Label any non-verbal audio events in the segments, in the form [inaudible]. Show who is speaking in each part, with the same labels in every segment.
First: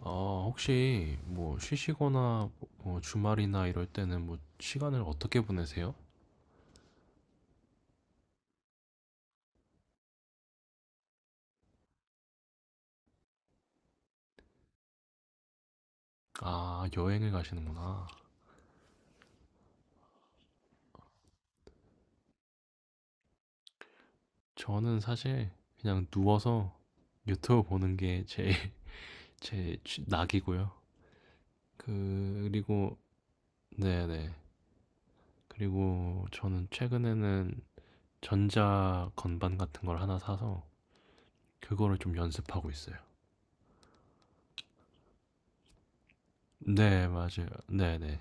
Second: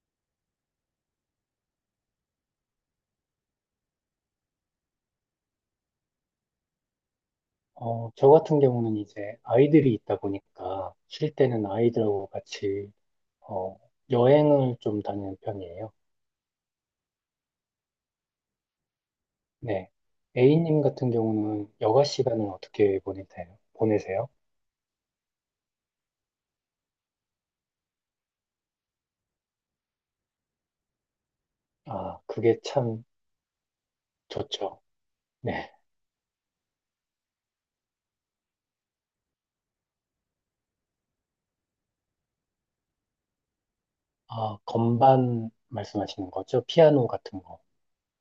Speaker 1: 아, 혹시 뭐 쉬시거나 뭐 주말이나 이럴 때는 뭐 시간을 어떻게 보내세요?
Speaker 2: 어, 저 같은 경우는 이제 아이들이 있다 보니까 쉴 때는 아이들하고 같이 어, 여행을 좀 다니는 편이에요.
Speaker 1: 아, 여행을 가시는구나.
Speaker 2: 네. A님 같은 경우는 여가 시간을 어떻게 보내세요?
Speaker 1: 저는 사실 그냥 누워서 유튜브 보는 게 제일 [laughs] 제 낙이고요.
Speaker 2: 아,
Speaker 1: 그,
Speaker 2: 그게
Speaker 1: 그리고
Speaker 2: 참
Speaker 1: 네네.
Speaker 2: 좋죠. 네.
Speaker 1: 그리고 저는 최근에는 전자 건반 같은 걸 하나 사서 그거를 좀 연습하고 있어요.
Speaker 2: 아, 건반 말씀하시는 거죠? 피아노
Speaker 1: 네,
Speaker 2: 같은
Speaker 1: 맞아요.
Speaker 2: 거.
Speaker 1: 네네.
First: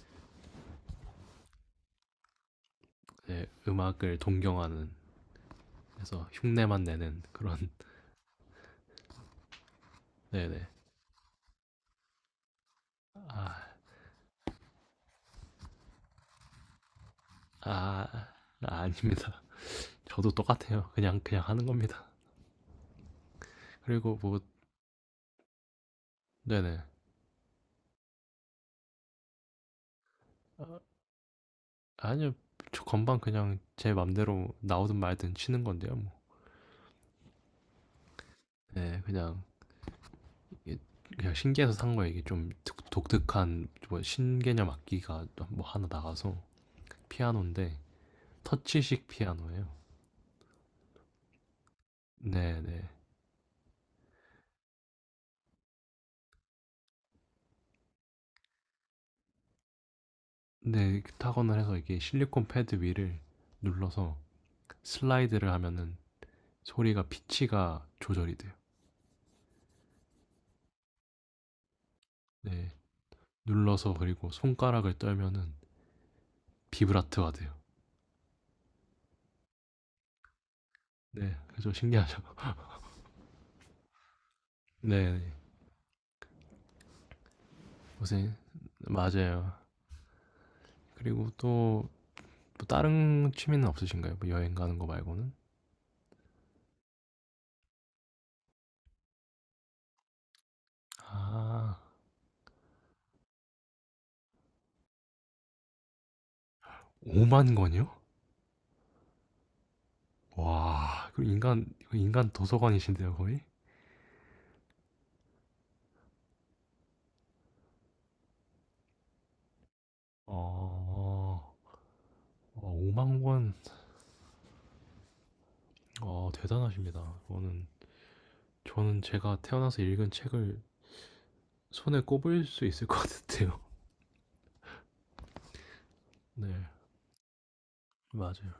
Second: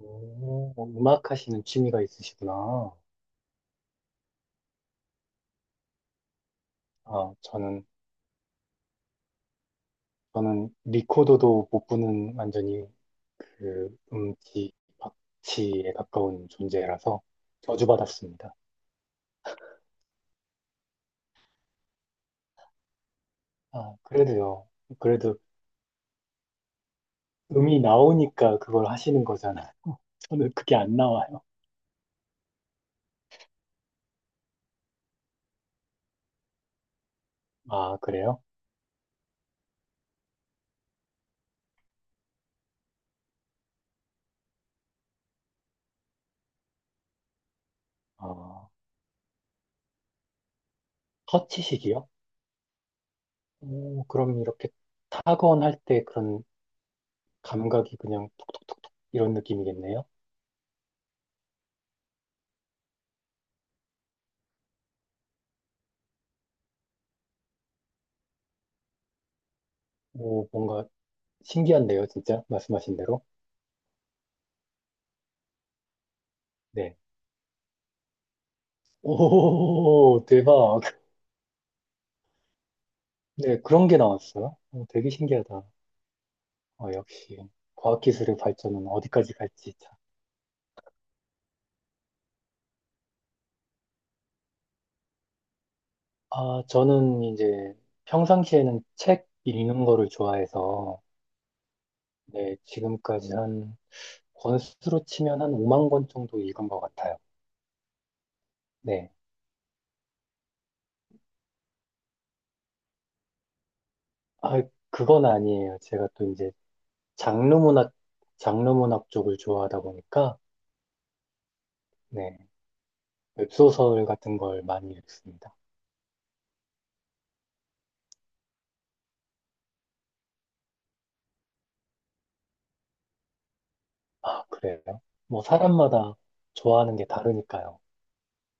Speaker 2: 오, 음악 하시는 취미가 있으시구나.
Speaker 1: 네, 음악을 동경하는 그래서 흉내만 내는
Speaker 2: 아,
Speaker 1: 그런
Speaker 2: 저는
Speaker 1: [laughs] 네네.
Speaker 2: 저는 리코더도 못 부는 완전히
Speaker 1: 아,
Speaker 2: 그 음치, 박치에 가까운 존재라서
Speaker 1: 아,
Speaker 2: 저주받았습니다.
Speaker 1: 아닙니다. 저도 똑같아요. 그냥 하는 겁니다.
Speaker 2: 아,
Speaker 1: 그리고 뭐,
Speaker 2: 그래도요. 그래도
Speaker 1: 네네.
Speaker 2: 음이 나오니까 그걸 하시는 거잖아요. [laughs] 저는 그게
Speaker 1: 아,
Speaker 2: 안 나와요.
Speaker 1: 아니요. 저 건반 그냥 제 맘대로 나오든 말든 치는 건데요, 뭐.
Speaker 2: 아, 그래요?
Speaker 1: 네, 그냥, 이게 그냥 신기해서 산 거예요. 이게 좀 독특한, 뭐, 신개념 악기가 뭐 하나 나가서 피아노인데,
Speaker 2: 어,
Speaker 1: 터치식 피아노예요.
Speaker 2: 터치식이요?
Speaker 1: 네네.
Speaker 2: 오, 그럼 이렇게 타건할 때 그런 감각이 그냥 톡톡톡톡 이런 느낌이겠네요?
Speaker 1: 네, 네, 타건을 해서 이게 실리콘 패드 위를 눌러서 슬라이드를 하면은 소리가 피치가 조절이 돼요.
Speaker 2: 오, 뭔가 신기한데요, 진짜?
Speaker 1: 네.
Speaker 2: 말씀하신 대로?
Speaker 1: 눌러서 그리고 손가락을 떨면은
Speaker 2: 네.
Speaker 1: 비브라트가 돼요.
Speaker 2: 오, 대박.
Speaker 1: 네, 그죠 신기하죠. [laughs]
Speaker 2: 네, 그런 게 나왔어요. 어, 되게
Speaker 1: 네,
Speaker 2: 신기하다. 어, 역시
Speaker 1: 요새
Speaker 2: 과학기술의 발전은 어디까지
Speaker 1: 맞아요.
Speaker 2: 갈지. 참.
Speaker 1: 그리고 또뭐 다른 취미는 없으신가요? 뭐 여행 가는 거 말고는?
Speaker 2: 아, 저는 이제 평상시에는 책 읽는 거를 좋아해서
Speaker 1: 아,
Speaker 2: 네, 지금까지 한 권수로 치면 한 5만 권 정도 읽은 것 같아요.
Speaker 1: 5만 권이요?
Speaker 2: 네.
Speaker 1: 와, 그 인간 도서관이신데요 거의?
Speaker 2: 아, 그건 아니에요. 제가 또 이제 장르 문학, 장르 문학 쪽을 좋아하다 보니까
Speaker 1: 어,
Speaker 2: 네,
Speaker 1: 5만 권,
Speaker 2: 웹소설 같은 걸 많이 읽습니다.
Speaker 1: 대단하십니다. 저는 제가 태어나서 읽은 책을 손에 꼽을 수 있을 것 같은데요.
Speaker 2: 아, 그래요? 뭐 사람마다
Speaker 1: [laughs] 네,
Speaker 2: 좋아하는 게 다르니까요.
Speaker 1: 맞아요.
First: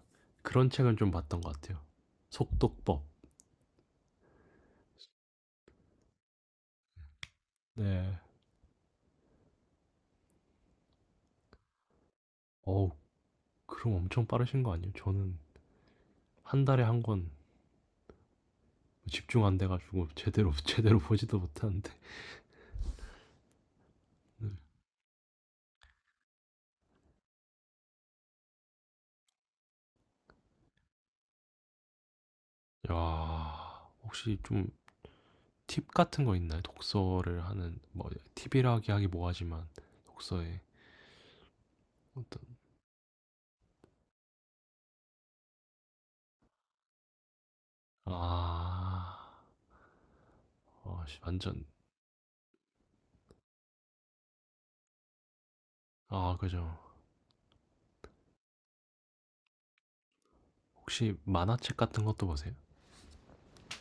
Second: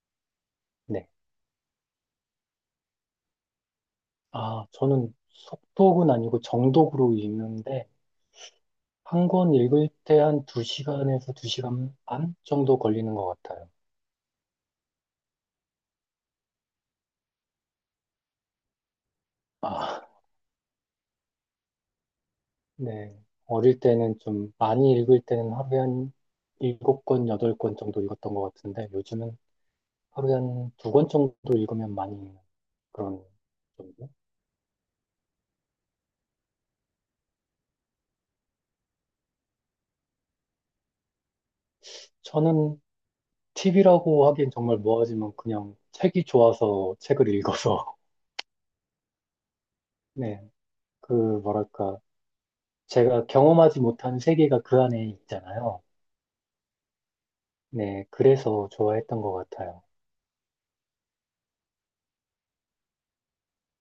Speaker 1: 그런 책은
Speaker 2: 네.
Speaker 1: 좀 봤던 것 같아요. 속독법.
Speaker 2: 아, 저는 속독은 아니고 정독으로 읽는데,
Speaker 1: 네.
Speaker 2: 한 권 읽을 때 한 두시간에서두시간반 정도
Speaker 1: 어우
Speaker 2: 걸리는 것 같아요.
Speaker 1: 그럼 엄청 빠르신 거 아니에요? 저는 한 달에 한 권 집중 안 돼
Speaker 2: 아,
Speaker 1: 가지고 제대로 [laughs] 제대로 보지도 못하는데.
Speaker 2: 네. 어릴 때는
Speaker 1: 네.
Speaker 2: 좀 많이 읽을 때는 하루에 한 일곱 권 여덟 권 정도 읽었던 것 같은데, 요즘은 하루에 한 두 권 정도 읽으면 많이 읽는 그런
Speaker 1: 야.
Speaker 2: 정도?
Speaker 1: 혹시 좀 팁 같은 거 있나요? 독서를 하는 뭐 팁이라기 하기 뭐하지만 독서에 어떤
Speaker 2: 저는 팁이라고 하기엔 정말 뭐하지만 그냥 책이 좋아서 책을 읽어서,
Speaker 1: 아.
Speaker 2: [laughs] 네.
Speaker 1: 어
Speaker 2: 그,
Speaker 1: 씨 완전
Speaker 2: 뭐랄까. 제가 경험하지 못한 세계가 그 안에 있잖아요.
Speaker 1: 아 그죠.
Speaker 2: 네, 그래서 좋아했던 것 같아요.
Speaker 1: 혹시 만화책 같은 것도 보세요?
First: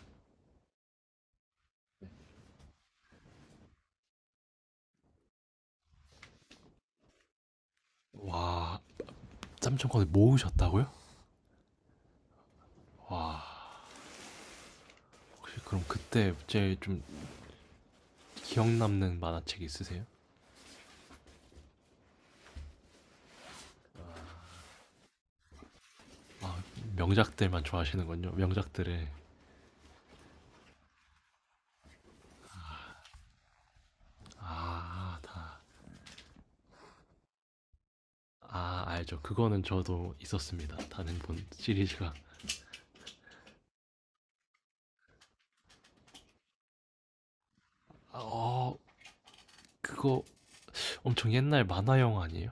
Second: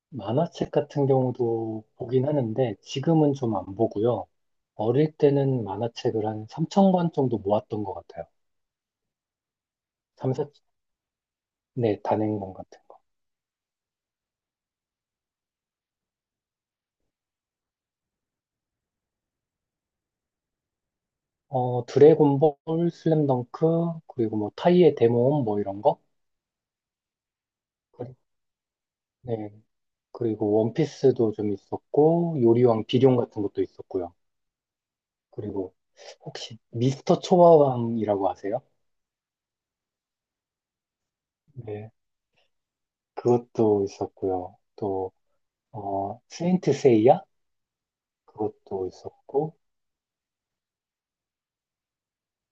Speaker 2: 만화책 같은 경우도 보긴 하는데 지금은 좀 안 보고요. 어릴 때는 만화책을 한 3천 권 정도 모았던 것 같아요.
Speaker 1: 와3천 권을
Speaker 2: 3, 4,
Speaker 1: 모으셨다고요?
Speaker 2: 네, 단행본 같은 거.
Speaker 1: 와. 혹시 그럼 그때 제일 좀 기억 남는 만화책 있으세요?
Speaker 2: 어, 드래곤볼, 슬램덩크, 그리고 뭐 타이의 데모음 뭐 이런 거.
Speaker 1: 명작들만
Speaker 2: 그리-
Speaker 1: 좋아하시는군요. 명작들의
Speaker 2: 네, 그리고 원피스도 좀 있었고 요리왕 비룡 같은 것도 있었고요.
Speaker 1: 아, 다.
Speaker 2: 그리고 혹시 미스터 초밥왕이라고 아세요?
Speaker 1: 아, 알죠. 그거는 저도 있었습니다. 단행본
Speaker 2: 네.
Speaker 1: 시리즈가.
Speaker 2: 그것도 있었고요. 또, 어, 세인트 세이야?
Speaker 1: 아, 어,
Speaker 2: 그것도 있었고,
Speaker 1: 그거 엄청 옛날 만화 영화 아니에요?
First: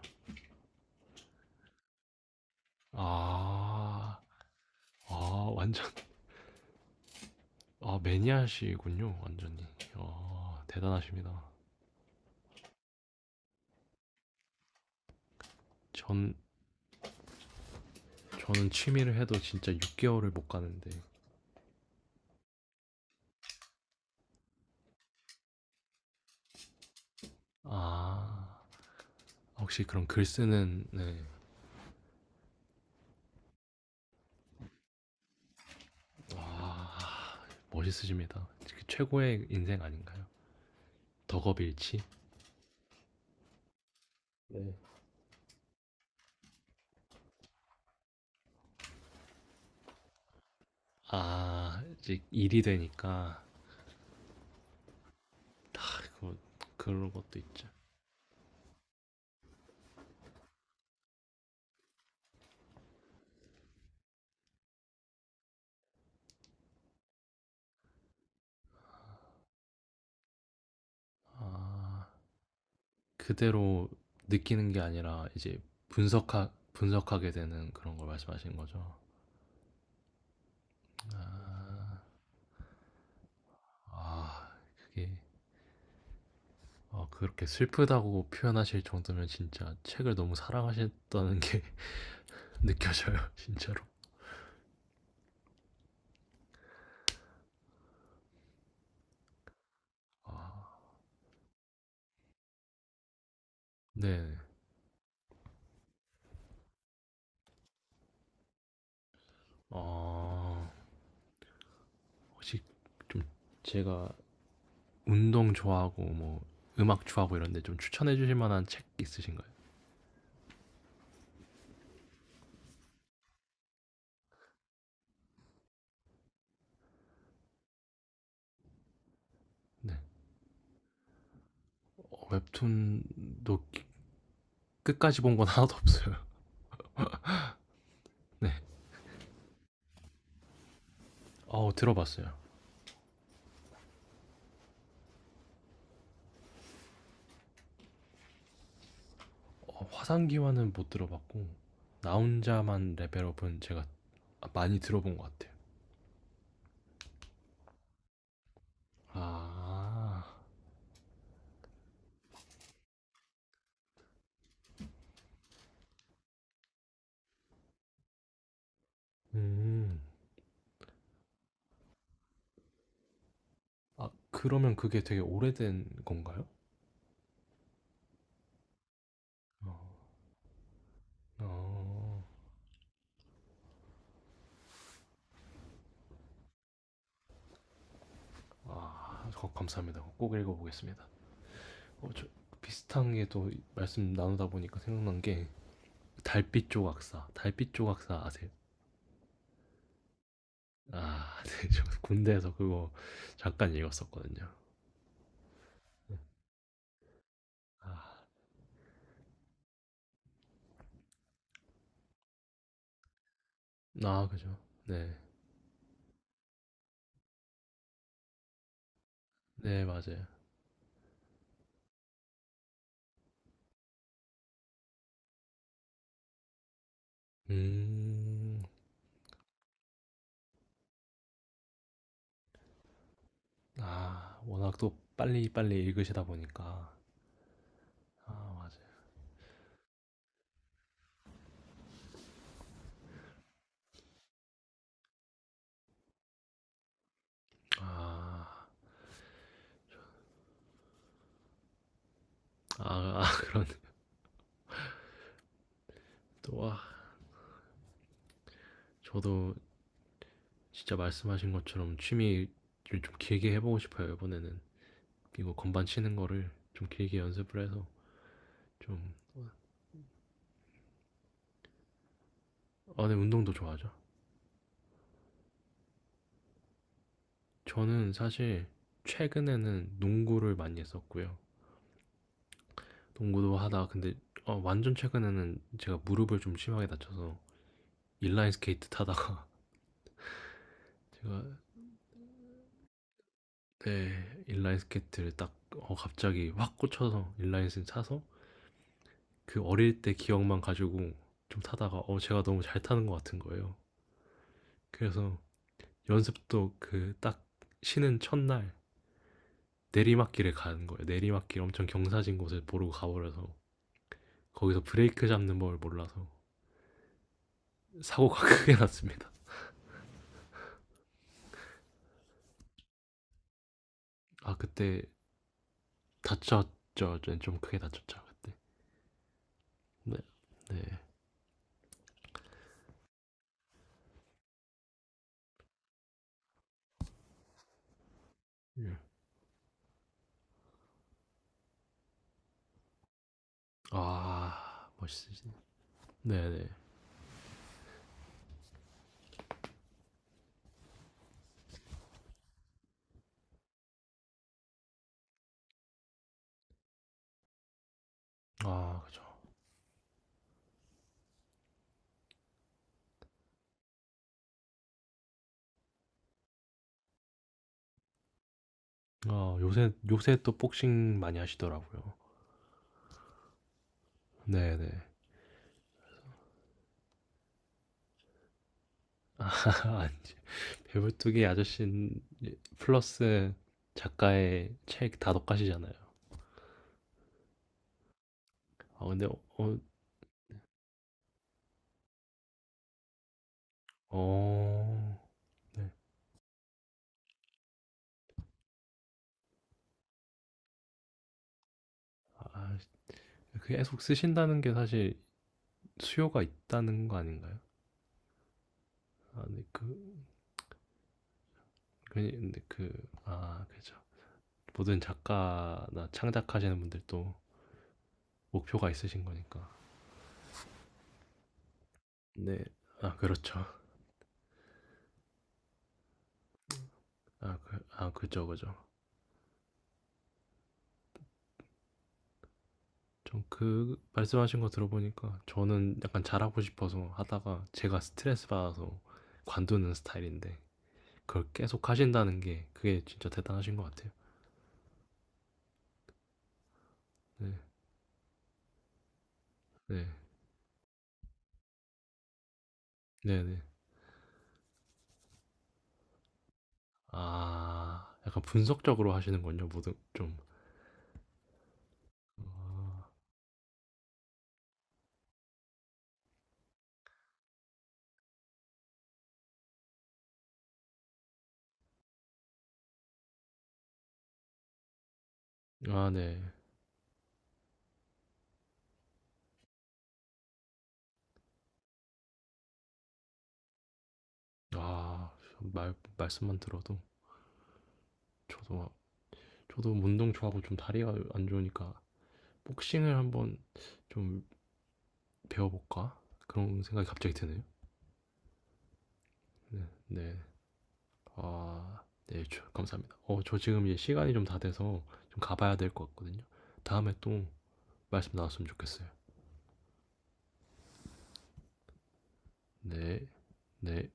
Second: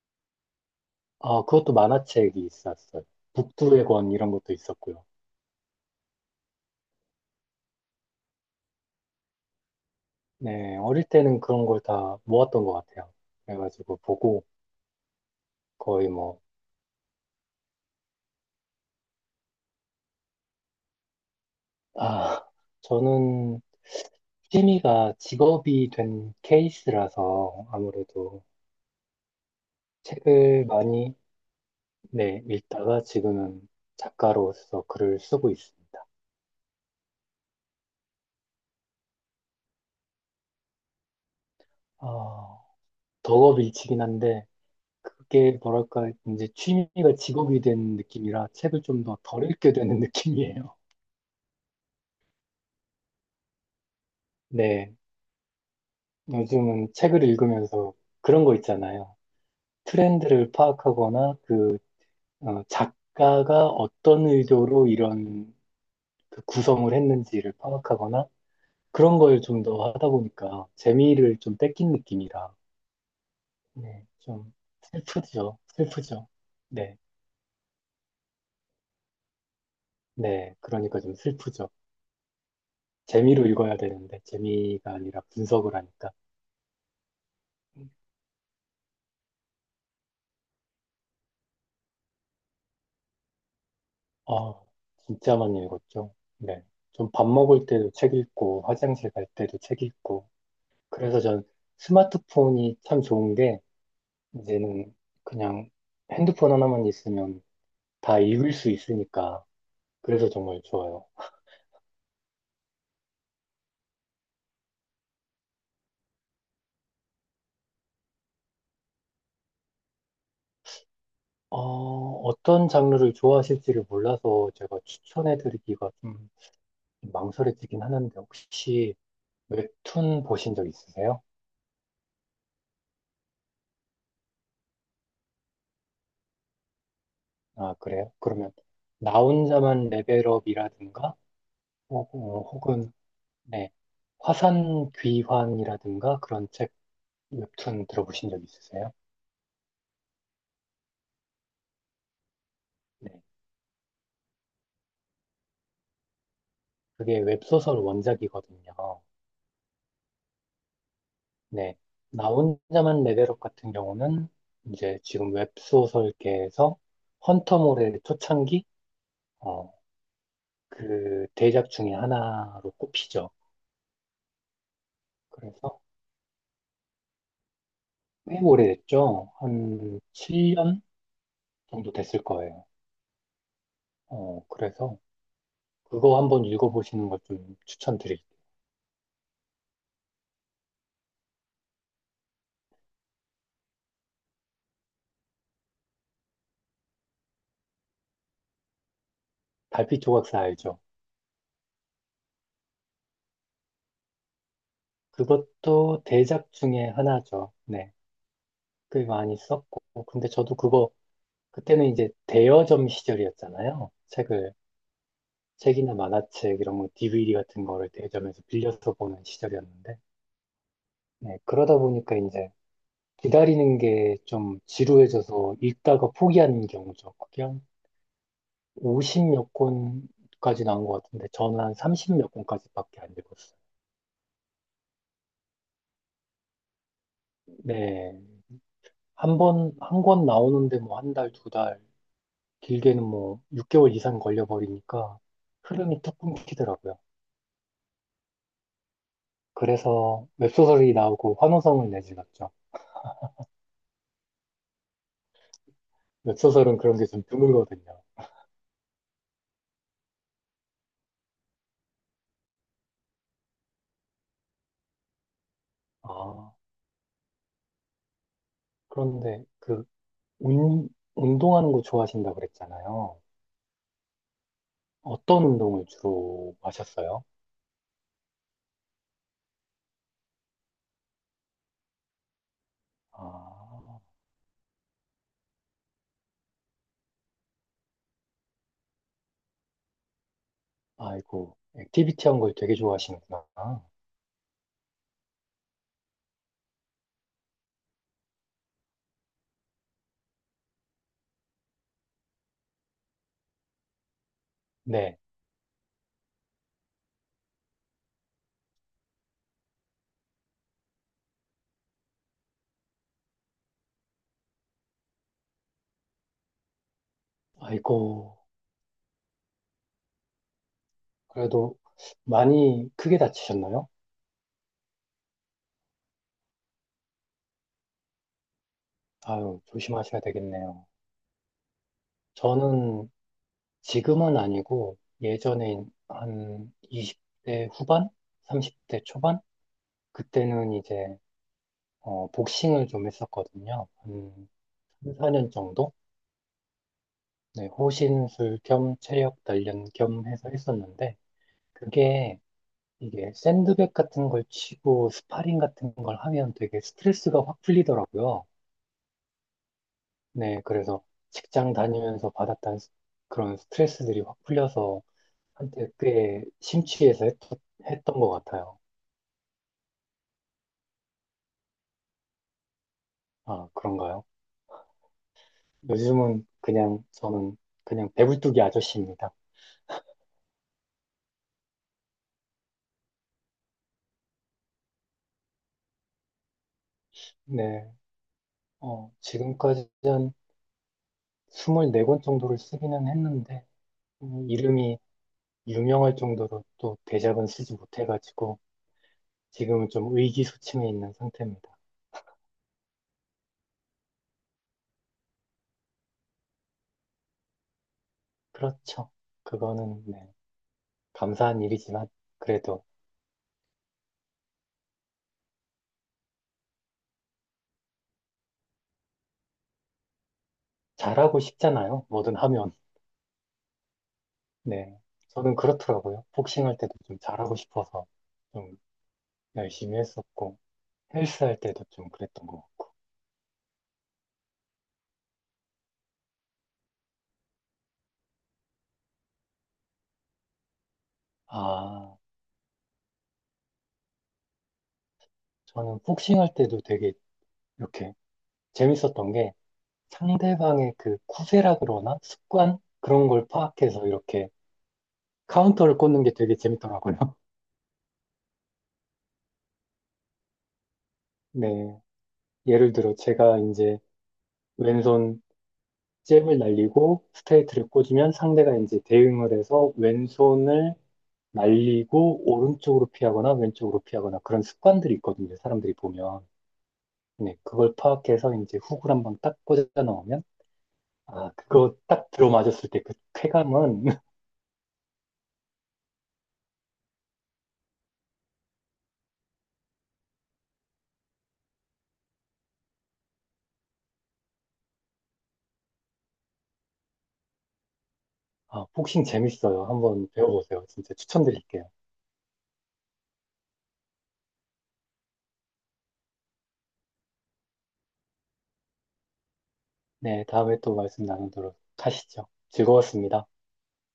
Speaker 2: 어 그것도 만화책이 있었어요. 북두의 권
Speaker 1: 아,
Speaker 2: 이런 것도 있었고요.
Speaker 1: 아, 완전 아, 매니아시군요. 완전히. 아,
Speaker 2: 네, 어릴
Speaker 1: 대단하십니다.
Speaker 2: 때는 그런 걸 다 모았던 것 같아요. 그래가지고 보고 거의
Speaker 1: 전
Speaker 2: 뭐,
Speaker 1: 저는 취미를 해도 진짜 6개월을 못 가는데.
Speaker 2: 아, 저는 취미가 직업이 된 케이스라서 아무래도
Speaker 1: 아, 혹시 그럼 글
Speaker 2: 책을
Speaker 1: 쓰는
Speaker 2: 많이,
Speaker 1: 네.
Speaker 2: 네, 읽다가 지금은 작가로서 글을 쓰고 있습니다.
Speaker 1: 아, 멋있으십니다. 그 최고의 인생 아닌가요? 덕업일치.
Speaker 2: 아, 덕업일치긴 한데, 그게 뭐랄까, 이제 취미가 직업이 된 느낌이라 책을 좀 더 덜 읽게 되는 [laughs] 느낌이에요.
Speaker 1: 아, 이제 일이 되니까
Speaker 2: 네.
Speaker 1: 아이고,
Speaker 2: 요즘은
Speaker 1: 그런
Speaker 2: 책을
Speaker 1: 것도 있죠.
Speaker 2: 읽으면서 그런 거 있잖아요. 트렌드를 파악하거나 그 어, 작가가 어떤 의도로 이런 그 구성을 했는지를 파악하거나 그런 걸 좀 더 하다 보니까 재미를 좀 뺏긴
Speaker 1: 아,
Speaker 2: 느낌이라.
Speaker 1: 그대로
Speaker 2: 네. 좀
Speaker 1: 느끼는 게 아니라
Speaker 2: 슬프죠.
Speaker 1: 이제
Speaker 2: 슬프죠. 네.
Speaker 1: 분석하게 되는 그런 걸 말씀하시는 거죠.
Speaker 2: 네. 그러니까 좀 슬프죠. 재미로 읽어야 되는데
Speaker 1: 아,
Speaker 2: 재미가
Speaker 1: 그게
Speaker 2: 아니라 분석을 하니까.
Speaker 1: 아, 그렇게 슬프다고 표현하실 정도면 진짜 책을 너무 사랑하셨다는 게 [laughs] 느껴져요, 진짜로.
Speaker 2: 아, 진짜 많이 읽었죠. 네. 좀 밥 먹을 때도 책 읽고, 화장실 갈 때도 책 읽고.
Speaker 1: 아,
Speaker 2: 그래서 전 스마트폰이 참 좋은 게,
Speaker 1: 네.
Speaker 2: 이제는 그냥 핸드폰 하나만 있으면 다 읽을 수 있으니까. 그래서 정말
Speaker 1: 아,
Speaker 2: 좋아요.
Speaker 1: 혹시 좀 제가 운동 좋아하고 뭐 음악 좋아하고 이런데 좀 추천해 주실 만한 책 있으신가요?
Speaker 2: 어, 어떤 장르를 좋아하실지를 몰라서 제가 추천해드리기가 좀 망설여지긴 하는데, 혹시
Speaker 1: 네.
Speaker 2: 웹툰 보신 적 있으세요?
Speaker 1: 어, 웹툰도 끝까지 본 건 하나도 없어요. [laughs]
Speaker 2: 아, 그래요?
Speaker 1: 네.
Speaker 2: 그러면, 나 혼자만 레벨업이라든가,
Speaker 1: 어,
Speaker 2: 어,
Speaker 1: 들어봤어요.
Speaker 2: 어, 혹은 네, 화산 귀환이라든가 그런 책 웹툰 들어보신 적 있으세요?
Speaker 1: 어, 화상기와는 못 들어봤고 나 혼자만
Speaker 2: 네,
Speaker 1: 레벨업은 제가 많이 들어본 것 같아요.
Speaker 2: 그게 웹소설 원작이거든요.
Speaker 1: 아,
Speaker 2: 네, 나 혼자만 레벨업 같은 경우는 이제 지금 웹소설계에서 헌터몰의 초창기 어,
Speaker 1: 음.
Speaker 2: 그 대작 중에 하나로 꼽히죠.
Speaker 1: 아, 그러면 그게 되게
Speaker 2: 그래서
Speaker 1: 오래된 건가요?
Speaker 2: 꽤 오래됐죠.
Speaker 1: 어,
Speaker 2: 한 7년 정도
Speaker 1: 어.
Speaker 2: 됐을 거예요. 어, 그래서 그거 한번 읽어보시는 걸 좀 추천드릴게요.
Speaker 1: 아, 감사합니다. 꼭 읽어보겠습니다. 어, 저 비슷한 게 또 말씀 나누다 보니까 생각난 게 달빛 조각사 아세요?
Speaker 2: 달빛 조각사 알죠?
Speaker 1: 아, [laughs] 네, 저 군대에서 그거 잠깐 읽었었거든요.
Speaker 2: 그것도 대작 중에 하나죠.
Speaker 1: 아,
Speaker 2: 네. 꽤 많이 썼고. 근데 저도 그거, 그때는 이제 대여점 시절이었잖아요.
Speaker 1: 아,
Speaker 2: 책을,
Speaker 1: 그죠. 네,
Speaker 2: 책이나 만화책, 이런 거, DVD 같은 거를 대여점에서 빌려서 보는
Speaker 1: 네,
Speaker 2: 시절이었는데.
Speaker 1: 맞아요.
Speaker 2: 네. 그러다 보니까 이제 기다리는 게 좀 지루해져서 읽다가 포기하는 경우죠. 그게 한
Speaker 1: 음,
Speaker 2: 50몇 권까지 나온 것 같은데, 저는 한 30몇 권까지밖에 안 읽었어요.
Speaker 1: 아, 워낙 또 빨리빨리 읽으시다 보니까.
Speaker 2: 네.
Speaker 1: 아, 맞아요.
Speaker 2: 한 번, 한 권 나오는데 뭐 한 달, 두 달, 길게는 뭐 6개월 이상 걸려버리니까 흐름이 뚝 끊기더라고요.
Speaker 1: 아,
Speaker 2: 그래서 웹소설이 나오고 환호성을 내질렀죠.
Speaker 1: 아 [laughs] 그런, 또, 와,
Speaker 2: 웹소설은 그런 게 좀 드물거든요.
Speaker 1: 저도 진짜 말씀하신 것처럼 취미를 좀 길게 해보고 싶어요, 이번에는. 이거 건반 치는 거를
Speaker 2: 아,
Speaker 1: 좀 길게 연습을 해서 좀,
Speaker 2: 그런데 그 운, 운동하는 거 좋아하신다고
Speaker 1: 아, 네,
Speaker 2: 그랬잖아요.
Speaker 1: 운동도 좋아하죠.
Speaker 2: 어떤 운동을 주로 하셨어요?
Speaker 1: 저는 사실 최근에는 농구를 많이 했었고요. 농구도 하다가
Speaker 2: 아,
Speaker 1: 근데 어, 완전 최근에는 제가 무릎을 좀 심하게 다쳐서 인라인 스케이트 타다가 [laughs] 제가
Speaker 2: 아이고, 액티비티 한 걸 되게 좋아하시는구나.
Speaker 1: 네, 인라인 스케이트를 딱 갑자기 확 꽂혀서 인라인 스케이트 타서 그 어릴 때 기억만 가지고 좀 타다가 제가 너무 잘 타는 것 같은 거예요.
Speaker 2: 네,
Speaker 1: 그래서 연습도 그 딱 쉬는 첫날 내리막길에 가는 거예요. 내리막길 엄청 경사진 곳에 보러 가버려서 거기서 브레이크 잡는 법을 몰라서
Speaker 2: 아이고,
Speaker 1: 사고가 [laughs] 크게 났습니다.
Speaker 2: 그래도 많이 크게 다치셨나요?
Speaker 1: 아 그때 다쳤죠. 좀 크게 다쳤죠 그때.
Speaker 2: 아유,
Speaker 1: 네,
Speaker 2: 조심하셔야
Speaker 1: 네.
Speaker 2: 되겠네요. 저는 지금은 아니고 예전에 한 20대 후반,
Speaker 1: 예.
Speaker 2: 30대 초반 그때는 이제 어, 복싱을 좀 했었거든요. 한
Speaker 1: 아
Speaker 2: 삼, 4년
Speaker 1: 멋있으시네.
Speaker 2: 정도?
Speaker 1: 네, 네.
Speaker 2: 네, 호신술 겸 체력 단련 겸 해서 했었는데 그게 이게 샌드백 같은 걸 치고 스파링 같은 걸 하면 되게 스트레스가 확 풀리더라고요.
Speaker 1: 아 그죠.
Speaker 2: 네, 그래서 직장 다니면서 받았던 그런 스트레스들이 확 풀려서 한때 꽤 심취해서 했던 것 같아요.
Speaker 1: 아 요새 또 복싱 많이 하시더라고요.
Speaker 2: 아, 그런가요?
Speaker 1: 네, 네.
Speaker 2: 요즘은 그냥 저는 그냥 배불뚝이 아저씨입니다.
Speaker 1: [laughs] 아 아니지. 배불뚝이 아저씨 플러스 작가의 책 다독가시잖아요
Speaker 2: 네.
Speaker 1: 아
Speaker 2: 어,
Speaker 1: 근데
Speaker 2: 지금까지 한 24권 정도를 쓰기는 했는데 이름이
Speaker 1: 어 네.
Speaker 2: 유명할 정도로 또 대작은 쓰지 못해가지고 지금은 좀 의기소침해 있는 상태입니다.
Speaker 1: 아, 계속 쓰신다는 게 사실 수요가 있다는 거 아닌가요?
Speaker 2: 그렇죠.
Speaker 1: 아, 네, 그
Speaker 2: 그거는 네, 감사한 일이지만
Speaker 1: 근데
Speaker 2: 그래도
Speaker 1: 그, 아, 그죠. 모든 작가나 창작하시는 분들도 목표가 있으신 거니까.
Speaker 2: 잘하고 싶잖아요. 뭐든
Speaker 1: 네.
Speaker 2: 하면.
Speaker 1: 아, 그렇죠.
Speaker 2: 네. 저는 그렇더라고요. 복싱할 때도 좀 잘하고
Speaker 1: 아, 그,
Speaker 2: 싶어서
Speaker 1: 아, 그죠, 그죠.
Speaker 2: 좀 열심히 했었고. 헬스 할 때도 좀 그랬던 것 같고.
Speaker 1: 좀 그, 말씀하신 거 들어보니까 저는 약간 잘하고 싶어서 하다가 제가 스트레스 받아서 관두는 스타일인데 그걸 계속
Speaker 2: 아,
Speaker 1: 하신다는 게 그게 진짜 대단하신 것 같아요.
Speaker 2: 저는 복싱 할 때도 되게
Speaker 1: 네,
Speaker 2: 이렇게 재밌었던 게
Speaker 1: 네,
Speaker 2: 상대방의 그 쿠세라 그러나 습관? 그런
Speaker 1: 네,
Speaker 2: 걸
Speaker 1: 네.
Speaker 2: 파악해서 이렇게 카운터를 꽂는 게 되게 재밌더라고요. [laughs]
Speaker 1: 아, 약간 분석적으로 하시는군요, 모든, 좀.
Speaker 2: 네. 예를
Speaker 1: 아,
Speaker 2: 들어 제가 이제 왼손 잽을 날리고 스트레이트를 꽂으면 상대가 이제 대응을 해서 왼손을 날리고 오른쪽으로 피하거나 왼쪽으로 피하거나 그런 습관들이 있거든요. 사람들이
Speaker 1: 아, 네.
Speaker 2: 보면. 네, 그걸 파악해서 이제 훅을 한번 딱 꽂아 넣으면, 아, 그거 딱 들어맞았을 때 그 쾌감은, [laughs]
Speaker 1: 아, 말씀만 들어도 저도 저도 운동 좋아하고 좀 다리가 안 좋으니까 복싱을 한번 좀 배워볼까 그런 생각이 갑자기 드네요.
Speaker 2: 아, 복싱
Speaker 1: 네,
Speaker 2: 재밌어요. 한번
Speaker 1: 네,
Speaker 2: 배워보세요. 진짜 추천드릴게요.
Speaker 1: 아, 네, 감사합니다. 어, 저 지금 이제 시간이 좀 다 돼서 좀 가봐야 될 것 같거든요. 다음에 또 말씀 나왔으면 좋겠어요.
Speaker 2: 네, 다음에 또 말씀 나누도록 하시죠.
Speaker 1: 네,
Speaker 2: 즐거웠습니다.
Speaker 1: 네.